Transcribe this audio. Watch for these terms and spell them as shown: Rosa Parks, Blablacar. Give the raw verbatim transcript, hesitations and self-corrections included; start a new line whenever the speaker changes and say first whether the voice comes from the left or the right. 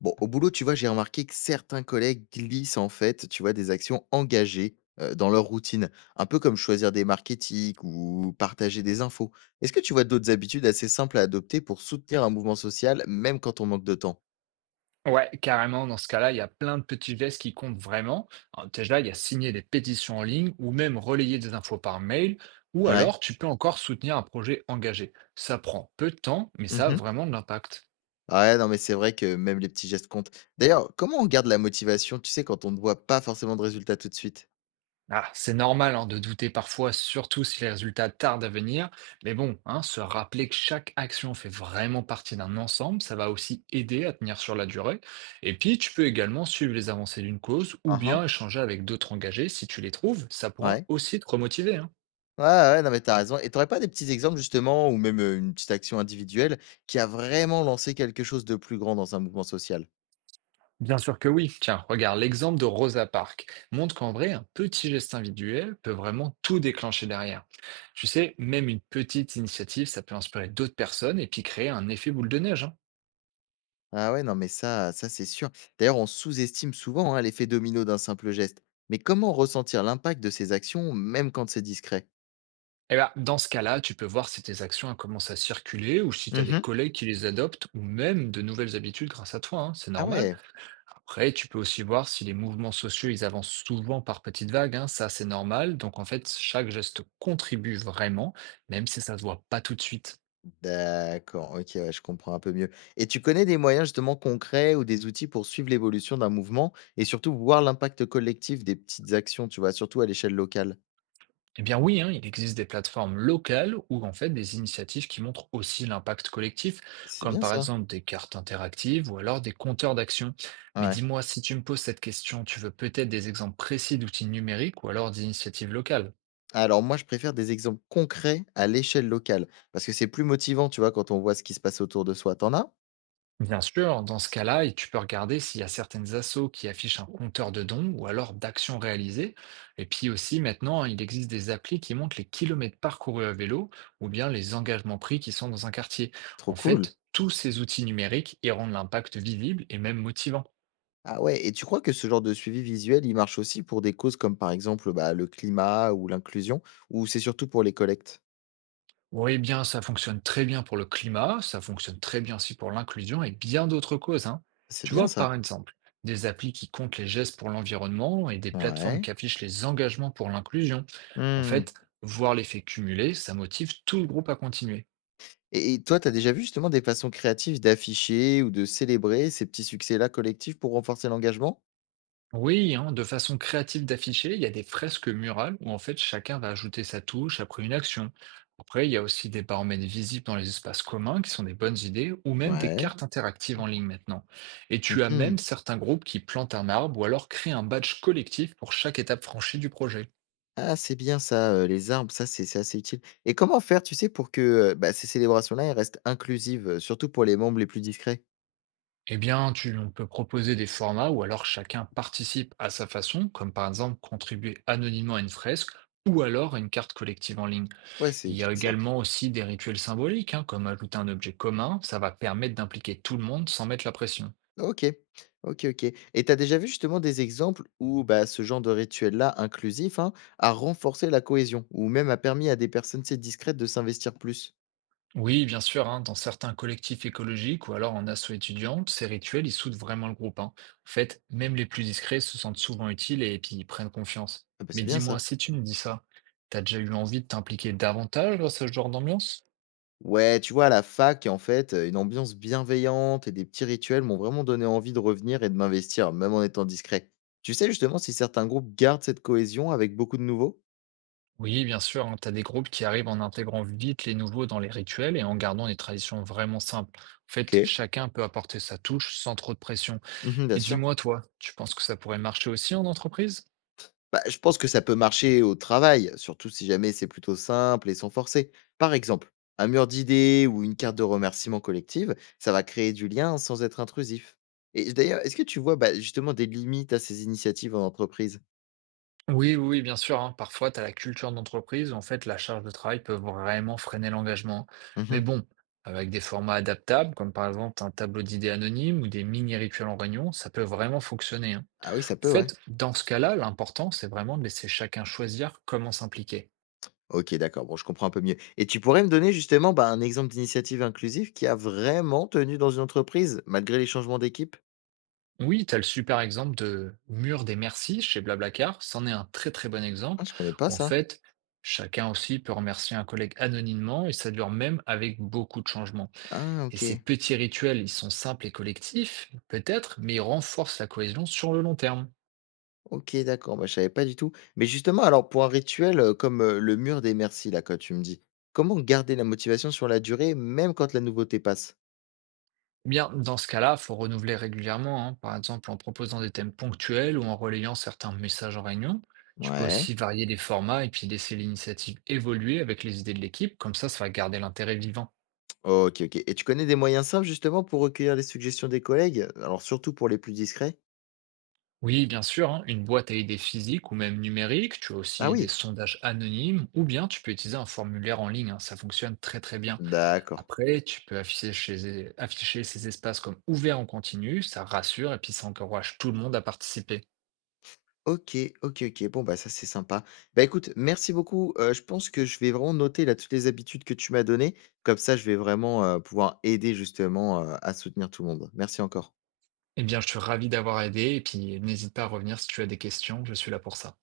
left: Bon, au boulot, tu vois, j'ai remarqué que certains collègues glissent en fait, tu vois, des actions engagées euh, dans leur routine, un peu comme choisir des marques éthiques ou partager des infos. Est-ce que tu vois d'autres habitudes assez simples à adopter pour soutenir un mouvement social, même quand on manque de temps?
right: Ouais, carrément, dans ce cas-là, il y a plein de petits gestes qui comptent vraiment. Alors, déjà, il y a signer des pétitions en ligne ou même relayer des infos par mail, ou
left: Ouais.
right: alors tu peux encore soutenir un projet engagé. Ça prend peu de temps, mais ça a
left: Mhm.
right: vraiment de l'impact.
left: Ouais, non, mais c'est vrai que même les petits gestes comptent. D'ailleurs, comment on garde la motivation, tu sais, quand on ne voit pas forcément de résultats tout de suite?
right: Ah, c'est normal hein, de douter parfois, surtout si les résultats tardent à venir, mais bon, hein, se rappeler que chaque action fait vraiment partie d'un ensemble, ça va aussi aider à tenir sur la durée. Et puis, tu peux également suivre les avancées d'une cause ou
left: Ah ah.
right: bien échanger avec d'autres engagés si tu les trouves, ça pourra
left: Ouais.
right: aussi te remotiver, hein.
left: Ouais, ouais, non, mais t'as raison et t'aurais pas des petits exemples justement ou même, heu, une petite action individuelle qui a vraiment lancé quelque chose de plus grand dans un mouvement social?
right: Bien sûr que oui. Tiens, regarde, l'exemple de Rosa Parks montre qu'en vrai, un petit geste individuel peut vraiment tout déclencher derrière. Tu sais, même une petite initiative, ça peut inspirer d'autres personnes et puis créer un effet boule de neige, hein.
left: Ah ouais, non, mais ça ça c'est sûr. D'ailleurs, on sous-estime souvent, hein, l'effet domino d'un simple geste. Mais comment ressentir l'impact de ces actions même quand c'est discret?
right: Et ben, dans ce cas-là, tu peux voir si tes actions elles commencent à circuler ou si tu as des
left: Mmh.
right: collègues qui les adoptent ou même de nouvelles habitudes grâce à toi, hein, c'est
left: Ah
right: normal.
left: ouais,
right: Après, tu peux aussi voir si les mouvements sociaux, ils avancent souvent par petites vagues, hein, ça c'est normal. Donc en fait, chaque geste contribue vraiment, même si ça ne se voit pas tout de suite.
left: d'accord, OK, ouais, je comprends un peu mieux et tu connais des moyens justement concrets ou des outils pour suivre l'évolution d'un mouvement et surtout voir l'impact collectif des petites actions, tu vois? Surtout à l'échelle locale.
right: Eh bien oui, hein, il existe des plateformes locales ou en fait des initiatives qui montrent aussi l'impact collectif,
left: C'est
right: comme
left: bien
right: par
left: ça.
right: exemple des cartes interactives ou alors des compteurs d'action. Mais
left: Ouais.
right: dis-moi, si tu me poses cette question, tu veux peut-être des exemples précis d'outils numériques ou alors d'initiatives locales?
left: Alors moi, je préfère des exemples concrets à l'échelle locale, parce que c'est plus motivant, tu vois, quand on voit ce qui se passe autour de soi. T'en as?
right: Bien sûr, dans ce cas-là, et tu peux regarder s'il y a certaines assos qui affichent un compteur de dons ou alors d'actions réalisées. Et puis aussi, maintenant, hein, il existe des applis qui montrent les kilomètres parcourus à vélo ou bien les engagements pris qui sont dans un quartier. En
left: Trop cool.
right: fait, tous ces outils numériques y rendent l'impact visible et même motivant.
left: Ah ouais, et tu crois que ce genre de suivi visuel, il marche aussi pour des causes comme par exemple bah, le climat ou l'inclusion, ou c'est surtout pour les collectes?
right: Oui, bien, ça fonctionne très bien pour le climat, ça fonctionne très bien aussi pour l'inclusion et bien d'autres causes, hein.
left: C'est
right: Tu
left: bien
right: vois,
left: ça.
right: par exemple, des applis qui comptent les gestes pour l'environnement et des plateformes
left: Ouais.
right: qui affichent les engagements pour l'inclusion. En
left: Hmm.
right: fait, voir l'effet cumulé, ça motive tout le groupe à continuer.
left: Et, et toi, t'as déjà vu justement des façons créatives d'afficher ou de célébrer ces petits succès-là collectifs pour renforcer l'engagement?
right: Oui, hein, de façon créative d'afficher, il y a des fresques murales où en fait chacun va ajouter sa touche après une action. Après, il y a aussi des baromètres visibles dans les espaces communs qui sont des bonnes idées, ou même des
left: Ouais.
right: cartes interactives en ligne maintenant. Et tu as même certains groupes qui plantent un arbre ou alors créent un badge collectif pour chaque étape franchie du projet.
left: Ah, c'est bien ça, heu, les arbres, ça, c'est c'est assez utile et comment faire, tu sais, pour que, heu, bah, ces célébrations-là, elles restent inclusives, heu, surtout pour les membres les plus discrets?
right: Eh bien, tu, on peut proposer des formats où alors chacun participe à sa façon, comme par exemple contribuer anonymement à une fresque ou alors à une carte collective en ligne.
left: Ouais, c'est
right: Il y a
left: utile ça.
right: également aussi des rituels symboliques, hein, comme ajouter un objet commun, ça va permettre d'impliquer tout le monde sans mettre la pression.
left: OK. OK, OK, et t'as déjà vu justement des exemples où, bah, ce genre de rituel-là, inclusif, hein, a renforcé la cohésion ou même a permis à des personnes, tu sais, discrètes de s'investir plus?
right: Oui, bien sûr, hein, dans certains collectifs écologiques ou alors en assaut étudiant, ces rituels, ils soudent vraiment le groupe, hein. En fait, même les plus discrets se sentent souvent utiles et puis ils prennent confiance.
left: Ah, bah,
right: Mais
left: c'est bien
right: dis-moi,
left: ça.
right: si tu me dis ça, t'as déjà eu envie de t'impliquer davantage dans ce genre d'ambiance?
left: Ouais, tu vois, à la fac, en fait, euh, une ambiance bienveillante et des petits rituels m'ont vraiment donné envie de revenir et de m'investir, même en étant discret. Tu sais justement si certains groupes gardent cette cohésion avec beaucoup de nouveaux?
right: Oui, bien sûr, tu as des groupes qui arrivent en intégrant vite les nouveaux dans les rituels et en gardant des traditions vraiment simples. En fait,
left: Ok.
right: chacun peut apporter sa touche sans trop de pression.
left: Mhm, bien
right: Et
left: sûr.
right: dis-moi, toi, tu penses que ça pourrait marcher aussi en entreprise?
left: Bah, je pense que ça peut marcher au travail, surtout si jamais c'est plutôt simple et sans forcer. Par exemple, un mur d'idées ou une carte de remerciement collective, ça va créer du lien sans être intrusif. Et d'ailleurs, est-ce que tu vois bah, justement des limites à ces initiatives en entreprise?
right: Oui, oui, oui, bien sûr, hein. Parfois, tu as la culture d'entreprise où en fait la charge de travail peut vraiment freiner l'engagement. Mais
left: Mhm.
right: bon, avec des formats adaptables, comme par exemple un tableau d'idées anonyme ou des mini-rituels en réunion, ça peut vraiment fonctionner, hein.
left: Ah oui, ça
right: En
left: peut, ouais.
right: fait, dans ce cas-là, l'important, c'est vraiment de laisser chacun choisir comment s'impliquer.
left: OK, d'accord. Bon, je comprends un peu mieux et tu pourrais me donner justement, bah, un exemple d'initiative inclusive qui a vraiment tenu dans une entreprise, malgré les changements d'équipe?
right: Oui, t'as le super exemple de Mur des Merci chez Blablacar. C'en est un très très bon exemple
left: Ah, je connais pas
right: où en
left: ça.
right: fait, chacun aussi peut remercier un collègue anonymement et ça dure même avec beaucoup de changements.
left: Ah,
right: Et ces
left: OK.
right: petits rituels, ils sont simples et collectifs, peut-être, mais ils renforcent la cohésion sur le long terme.
left: OK, d'accord. Bah, je savais pas du tout. Mais justement, alors pour un rituel, heu, comme, heu, le mur des merci là quand tu me dis, comment garder la motivation sur la durée, même quand la nouveauté passe?
right: Bien, dans ce cas-là, faut renouveler régulièrement, hein, par exemple en proposant des thèmes ponctuels ou en relayant certains messages en réunion. Tu peux
left: Ouais.
right: aussi varier les formats et puis laisser l'initiative évoluer avec les idées de l'équipe, comme ça, ça va garder l'intérêt vivant.
left: OK, OK, et tu connais des moyens simples justement pour recueillir les suggestions des collègues? Alors surtout pour les plus discrets?
right: Oui, bien sûr, hein, une boîte à idées physique ou même numérique. Tu as
left: Ah
right: aussi des
left: oui?
right: sondages anonymes ou bien tu peux utiliser un formulaire en ligne, hein, ça fonctionne très très bien.
left: D'accord.
right: Après, tu peux afficher, chez- e, afficher ces espaces comme ouverts en continu. Ça rassure et puis ça encourage tout le monde à participer.
left: OK, OK, OK. Bon, bah, ça, c'est sympa. Bah, écoute, merci beaucoup. Heu, je pense que je vais vraiment noter, là, toutes les habitudes que tu m'as données. Comme ça, je vais vraiment, heu, pouvoir aider justement, heu, à soutenir tout le monde. Merci encore.
right: Eh bien, je suis ravi d'avoir aidé et puis n'hésite pas à revenir si tu as des questions. Je suis là pour ça.